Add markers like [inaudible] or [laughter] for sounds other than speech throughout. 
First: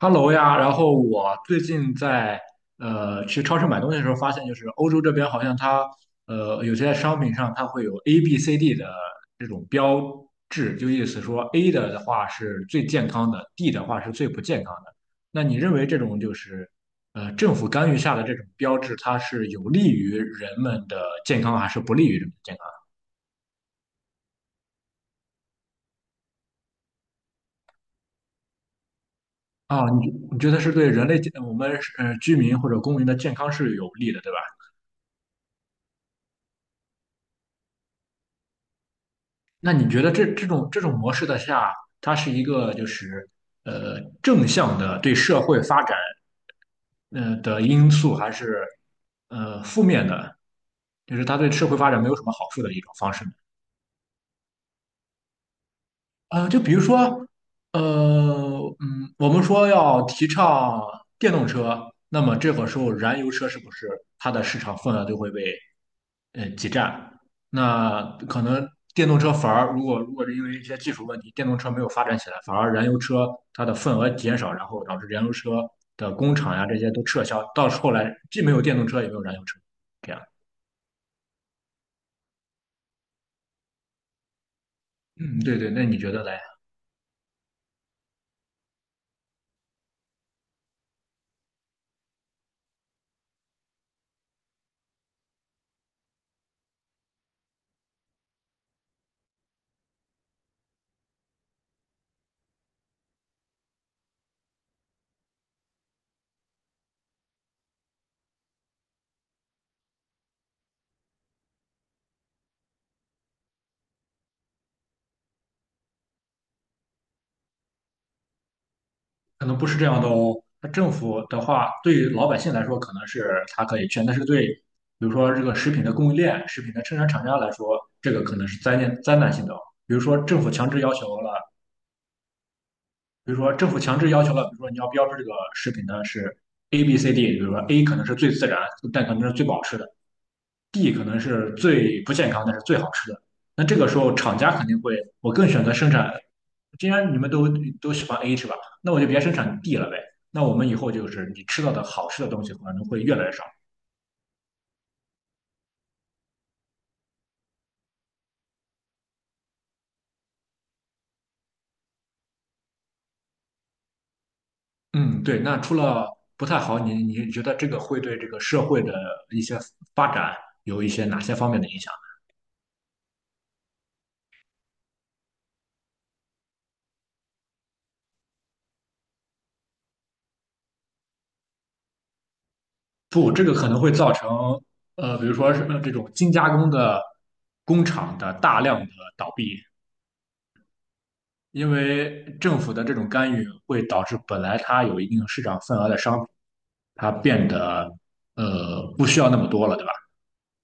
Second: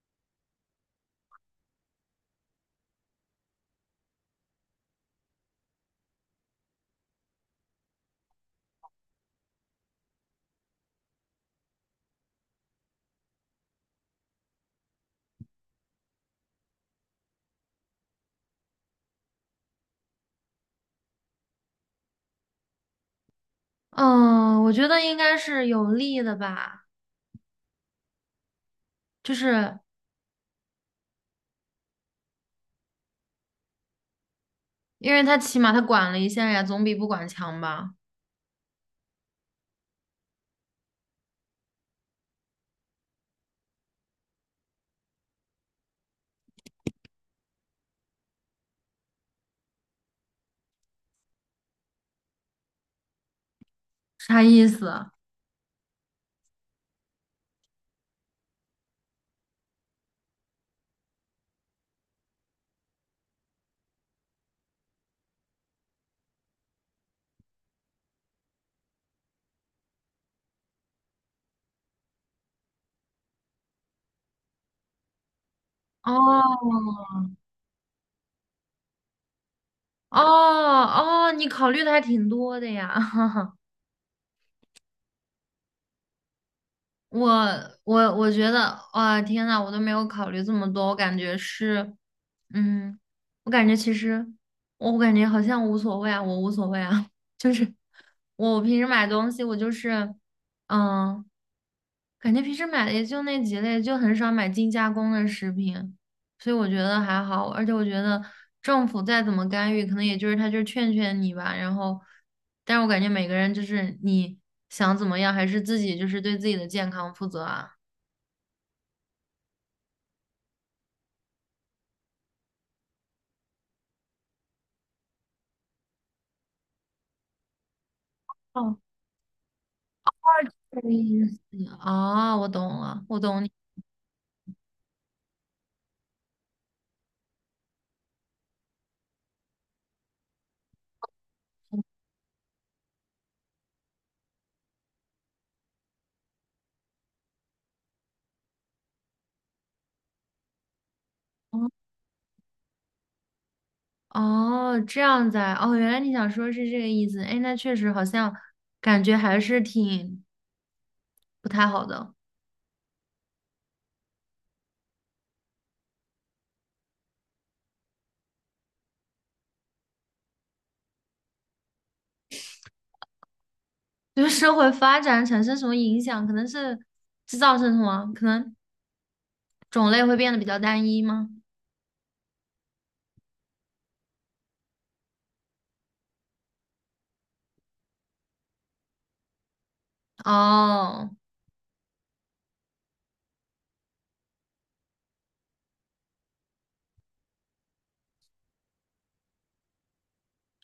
Hello 呀，然后我最近去超市买东西的时候，发现就是欧洲这边好像有些商品上它会有 A、B、C、D 的这种标志，就意思说 A 的话是最健康的，D 的话是最不健康的。那你认为这种就是政府干预下的这种标志，它是有利于人们的健康，还是不利于人们的健康？嗯，我觉得应该是有利的吧，就是啊，你觉得是对人类健我们居民或者公民的健康是有利的，对吧？因为他起码他管了一下呀，总比不管强吧？那你觉得这种模式的下，它是一个就是正向的对社会发展的因素，还是负面的，就是它对社会发展没有什么好处的一种方式呢？啥意思啊？就比如说，我们说要提倡电动车，那么这个时候燃油车是不是它的市场份额就会被挤占？那可能电动车反而如果是因为一些技术问题，电动车没有发展起来，反而燃油车它的份额减少，然后导致燃油车的工厂呀这哦些都撤销，到后来既没有电动车也没有燃油车，这样。哦哦，你考虑的还挺多的呀。[laughs] 嗯，对对，那你觉得嘞？我我觉得，哇，天呐，我都没有考虑这么多，我感觉是，嗯，我感觉其实我感觉好像无所谓啊，我无所谓啊，[laughs] 就是我平时买东西，我就是，嗯。感觉平时买的也就那几类，就很少买精加工的食品，所以我觉得还好。而且我觉得政府再怎么干预，可能也就是他就是劝劝你吧。然后，但是我感觉每个人就是你想怎么样，还是自己就是对自己的健康负责啊。可能不是这样的哦。那政府的话，对于老百姓来说，可能是它可以劝，但是对，比如说这个食品的供应链、食品的生产厂家来说，这个可能是哦，灾难性的哦。比如说政府强这制个要求意了，思。哦，我懂了，我比如懂你。说政府强制要求了，比如说你要标志这个食品呢是 A、B、C、D，比如说 A 可能是最自然，但可能是最保好吃的；D 可能是最不健康，但是最好吃的。那这个时候，厂家肯定会，我更选择生产。既然你们都喜欢 A 是吧？那我就别生产 D 了呗。那我们以后就是你哦吃到的好吃的东西可能会越来越少。哦，这样子啊，哦，原来你想说是这个意思。哎，那确实好像感觉还是挺不太好的。嗯，对。那除了不太好，你觉得这个会对这个社会的一些发展有一些哪些方面的影响？对社会发展产生什么影响？可能是制造生什么？可能种类会变得比较单一吗？不，这个可能会造成比如说是这种精加工的工厂的大量的倒闭，哦，因为政府的这种干预会导致本来它有一定市场份额的商品，它变得不需要那么多了。对吧？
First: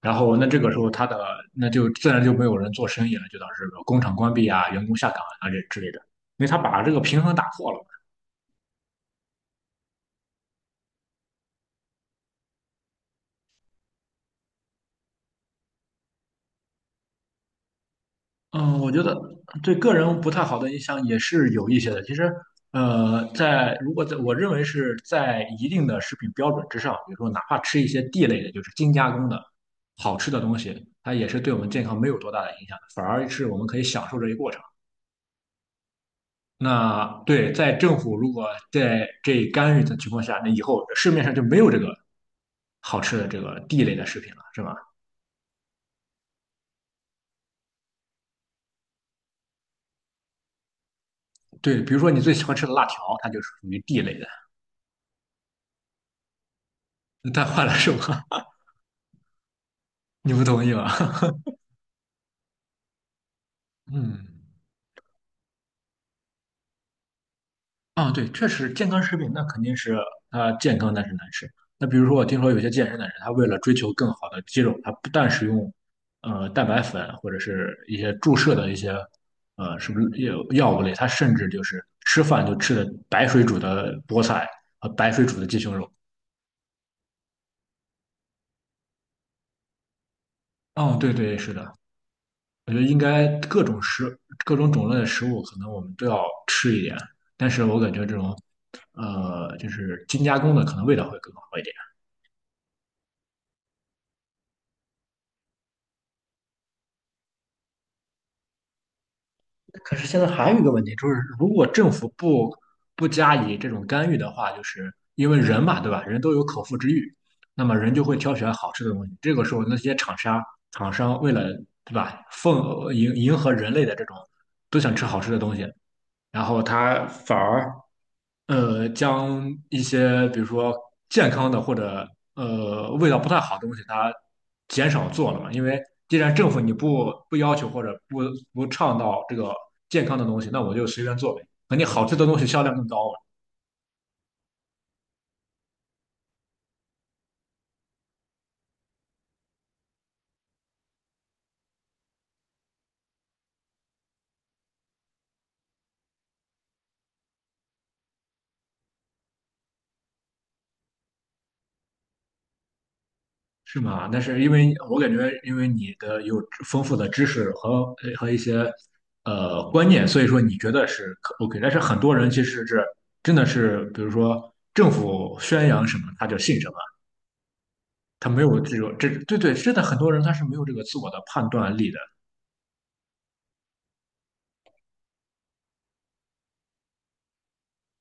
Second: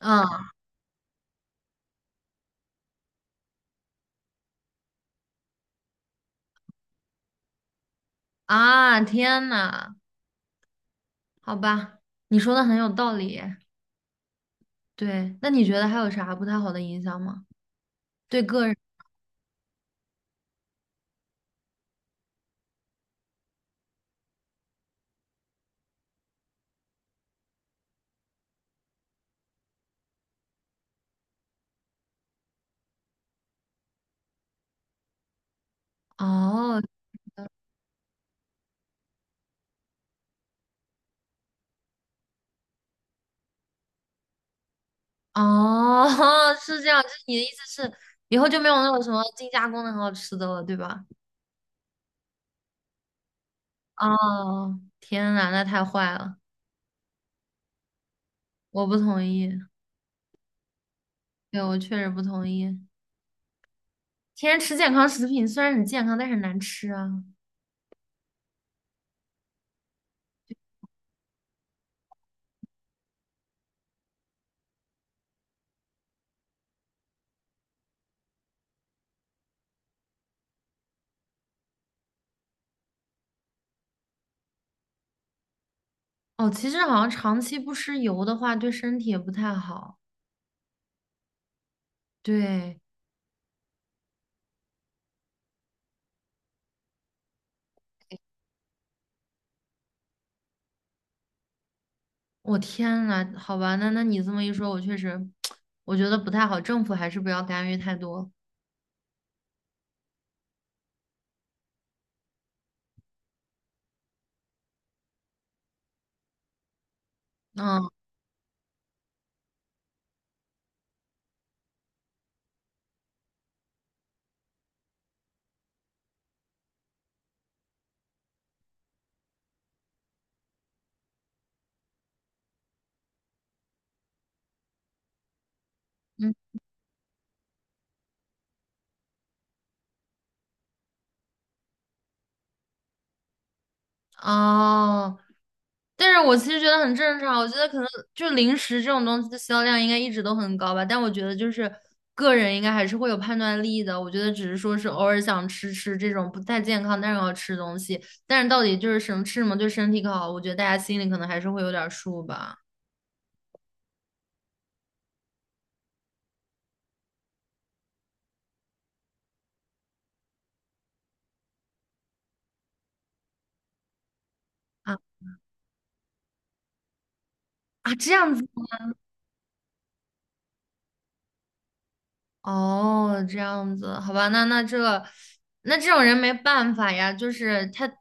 然后那这个时候那就自然就没有人做生意了，就导致工厂关闭啊、员工下岗啊这之类的，因为他把这个平衡打破了。啊，天呐，好吧，你说的很有道理。对，那你觉得还有啥不太好的影响吗？对个人？嗯，我觉得对个人不太好的影响也是有一些的。其实，如果在我认为是在一定的食品标准之上，比如说哪怕吃一些地类的，就是精加工的好吃的东西，它也是对我们健康没有多大的影响的，反而是我们可以享受这一过程。哦那对，在政府如果在这干预的情况下，那以后市面上就没有这个好吃的这个地类的食品了，是吧？哦，[laughs] 是这样，就是你的意思是以后就没有那种什么精加工的很好吃的了，对吧？对，比如说你最喜欢吃的辣条，它就是属于地类的，哦，天呐，那太坏了，它换了是吧？我不同意。[laughs] 你不同意吧？对，我确实不同意。[laughs] 嗯。天天吃健康食品虽然很健康，但是很难吃啊。啊，对，确实健康食品那肯定是它健康，但是难吃。那比如说，我听说有些健身的人，他为了追求更好的肌肉，他不但使用蛋白粉或者是一些注射的一些是不是药物类，他甚至就是吃饭就吃的白水煮的菠菜和白水煮的鸡胸肉。哦，其实好像长期不吃油的话，对身体也不太好。哦，对对，是的，我对，觉得应该各种种类的食物，可能我们都要吃一点，但是我感觉这种就是精加工的，可能味道会更好一点。我天呐，好吧，那你这么一说，我确实，[tsk] 我觉得不太好。政府还是不要干预太多。可是现在还有一个问题，就是如果政府不加以这种干预的话，就是因为人嘛，对吧？人都有口腹之欲，那么嗯人就会挑选好吃的东西。这个时候，那些厂商为了对吧，迎合人类的这种都想吃好吃的东西，然后他反而将一些比如说健康的或者味道不太好的东西，它减少做了嘛。因为既嗯。然政府你不要求或者不倡导这个健康的东西，那我就随便做呗。肯定好吃的东西销量更高啊。哦，但是我其实觉得很正常，我觉得可能就零食这种东西的销量应该一直都很高吧，但我觉得就是个人应该还是会有判断力的，我觉得只是说是偶尔想吃吃这种不太健康但是要吃的东西，但是到底就是什么吃什么对身体更好，我觉得大家心里可能还是会有点数吧。是吗？那是因为我感觉，因为你的有丰富的知识和一些观念，所以说你觉得是OK。但是很多人其实是真的是，比如说政啊府宣扬什么他就信什么。啊，这他样没子。有这有这，对对，是的，很多人他是没有这个自我的判断力的。哦，这样子，好吧，那这种人没办法呀，就是他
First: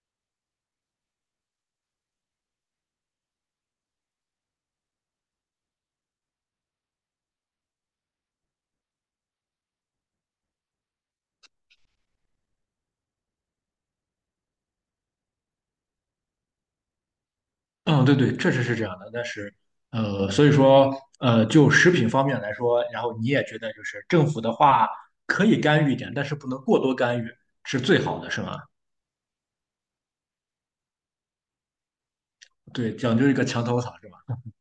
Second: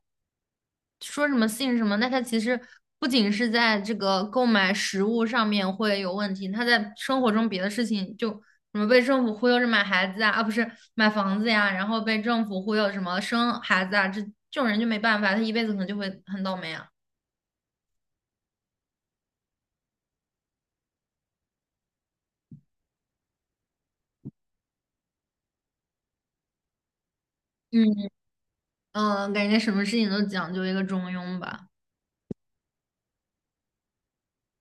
说什么信什么，那他其实不仅是在这个购买食物上面会有问题，他在生活中别的事情就什么被政府忽悠着买孩子啊，啊不是买房子呀，然后被政府忽悠什么生孩子啊，这这种人就没办法，他一辈子可能就会很倒霉啊。嗯，对对，确实是这样的。但是，所以说，就食品方面来说，然后你也觉得就是政府的话可以干预一点，但是不能过多干预，是最嗯好的，是吗？嗯，感觉什么事情都讲究一个中庸吧。对，讲究一个墙头草，是吧？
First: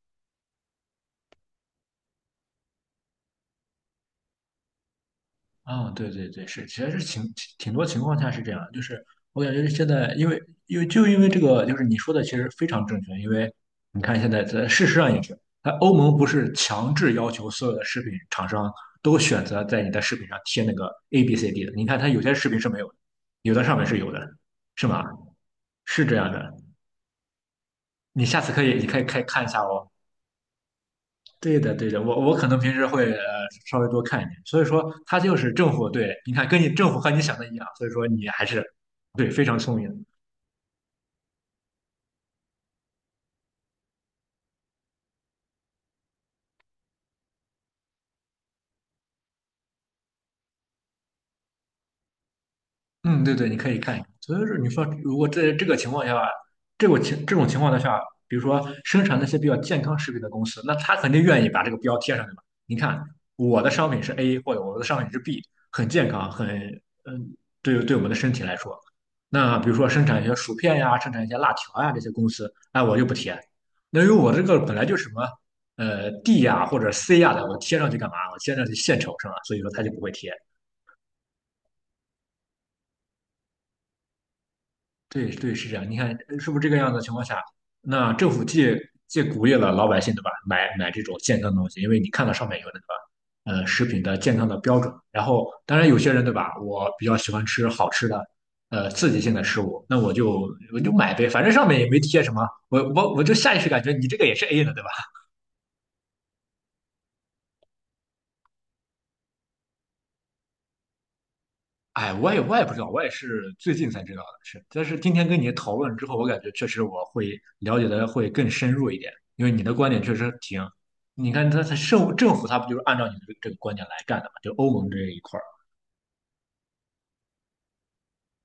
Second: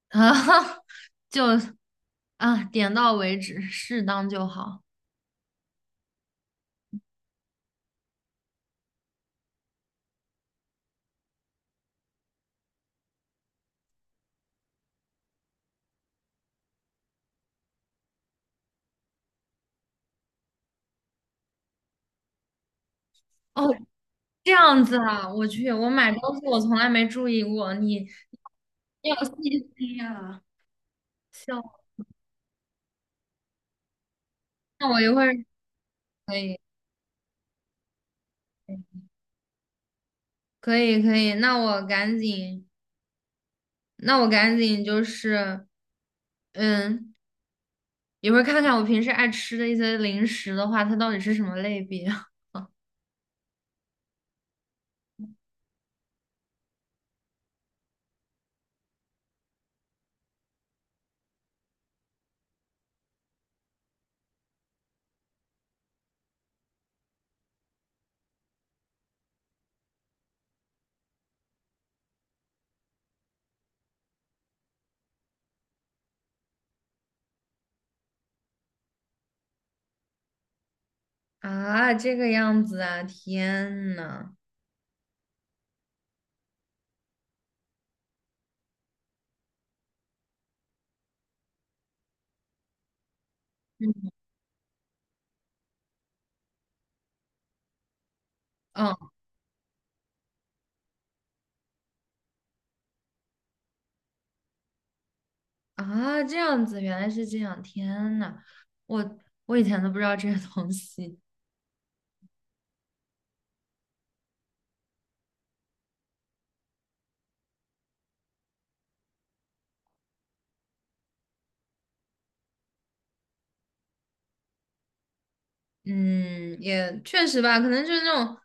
啊，[laughs] 就啊，点到为止，适当就好。啊、对对对，是，其实是挺多情况下是这样，就是我感觉现在，因为就因为这个，就是你说的其实非常正确，因为你看现在在事实上也是，它欧盟不是强制要求所有的食品厂商都选择在你的食品上贴那个 A B C D 的，你看它有些食品是没有的，有的哦，上面是有的，这样是子吗？啊，我去，我是买这东样西的，我从来没注意过，你你下次可以，你可以你有可以看一下细哦。心啊。对笑，的，对的，我可能平时会稍微多看一点，所以那说我一他会儿就是政府对，你可看以，跟你政府和你想的一样，所以说你还是对非常聪明。可以，可以，那我赶紧，那我赶紧就是，嗯，一会儿看看我平时爱吃的一些零食的话，它到底是什么类别 [laughs] 嗯，对对，你可以看一看。所以说，你说如果在这个情况下，这种情况的下，比如说生产那些比较健康食品的公司，那他肯定愿意把这个标贴上去嘛。你看，我的商品是 A，或者我的商品是 B，很健康，很嗯，对我们的身体来说。那比如说生产一些薯片呀，生产一些辣条呀这些公司，哎，我就不贴。那因为我这个本来就是什么D 呀或者 C 呀的，我贴上去干嘛？我贴上去献丑是吧？所以说他就不会贴。啊？这个样子啊，天呐，对对，是这样。你看，是不是这个样子的情况下，那政府借鼓励了老百姓，对吧？买这种健康的东西，因为你看到上面有那个食品嗯，的健康的标准。然后，当然有些人，对吧？我比较喜欢吃好吃的，刺哦激性的食物，那我就买呗，反正上面也没贴什么，我就下意识感觉你这个也是 A 的，对吧？啊，这样子，原来是这样，天呐，我我以前都不知道这些东西。哎，我也不知道，我也是最近才知道的，是。但是今天跟你讨论之后，我感觉确实我会了解的会更深入一点，因为你的观点确实挺，你看他政府他不就是按照你的这个观点来干的嘛？就欧盟这一块儿，嗯，也确实吧，可能就是那种，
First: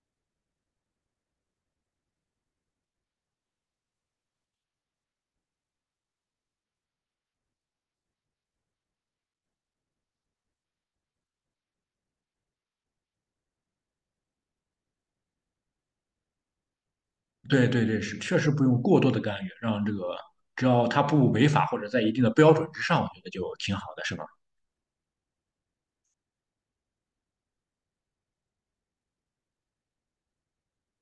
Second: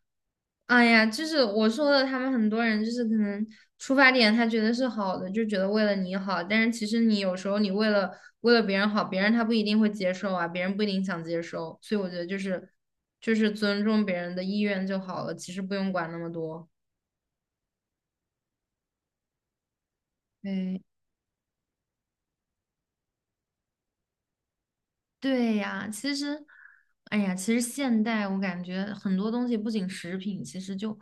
哎呀，就是我说的，他们很多人就是可能出发点他觉得是好的，就觉得为了你好，但是其实你有时候你为了别人好，别人他不一定会接受啊，别人不一定想接受，所以我觉得就是尊重别人的意愿就好了，其实不用管那么多。对对对，是确实不用过多的干预，让这个只对。要他不违法或者在一定的标准之上，我觉得就挺好的，是吧？对呀，其实，哎呀，其实现代我感觉很多东西，不仅食品，其实就，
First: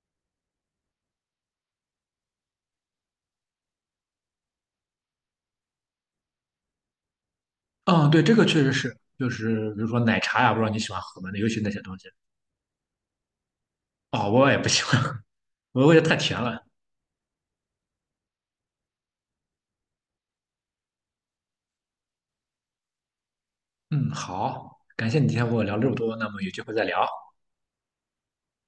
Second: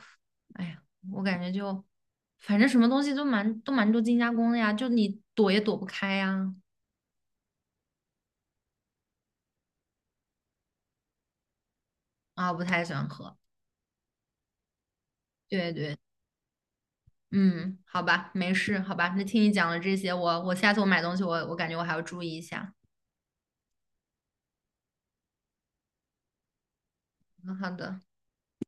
哎呀，我感觉就，反正什么东西都蛮多精加工的呀，就你躲也躲不开呀。嗯，对，这个确实是，就是比如说奶茶呀，不知道你喜欢喝吗？那尤其那些东西，啊，不太喜欢喝。哦，我也不喜欢，[laughs] 对我对，觉得太甜了。嗯，好吧，没事，好吧，那听你讲了这些，我下次我买东西我感觉我还要注意一下。嗯，好，感谢你今天和我聊这么多，那么有机会再聊。嗯，好的。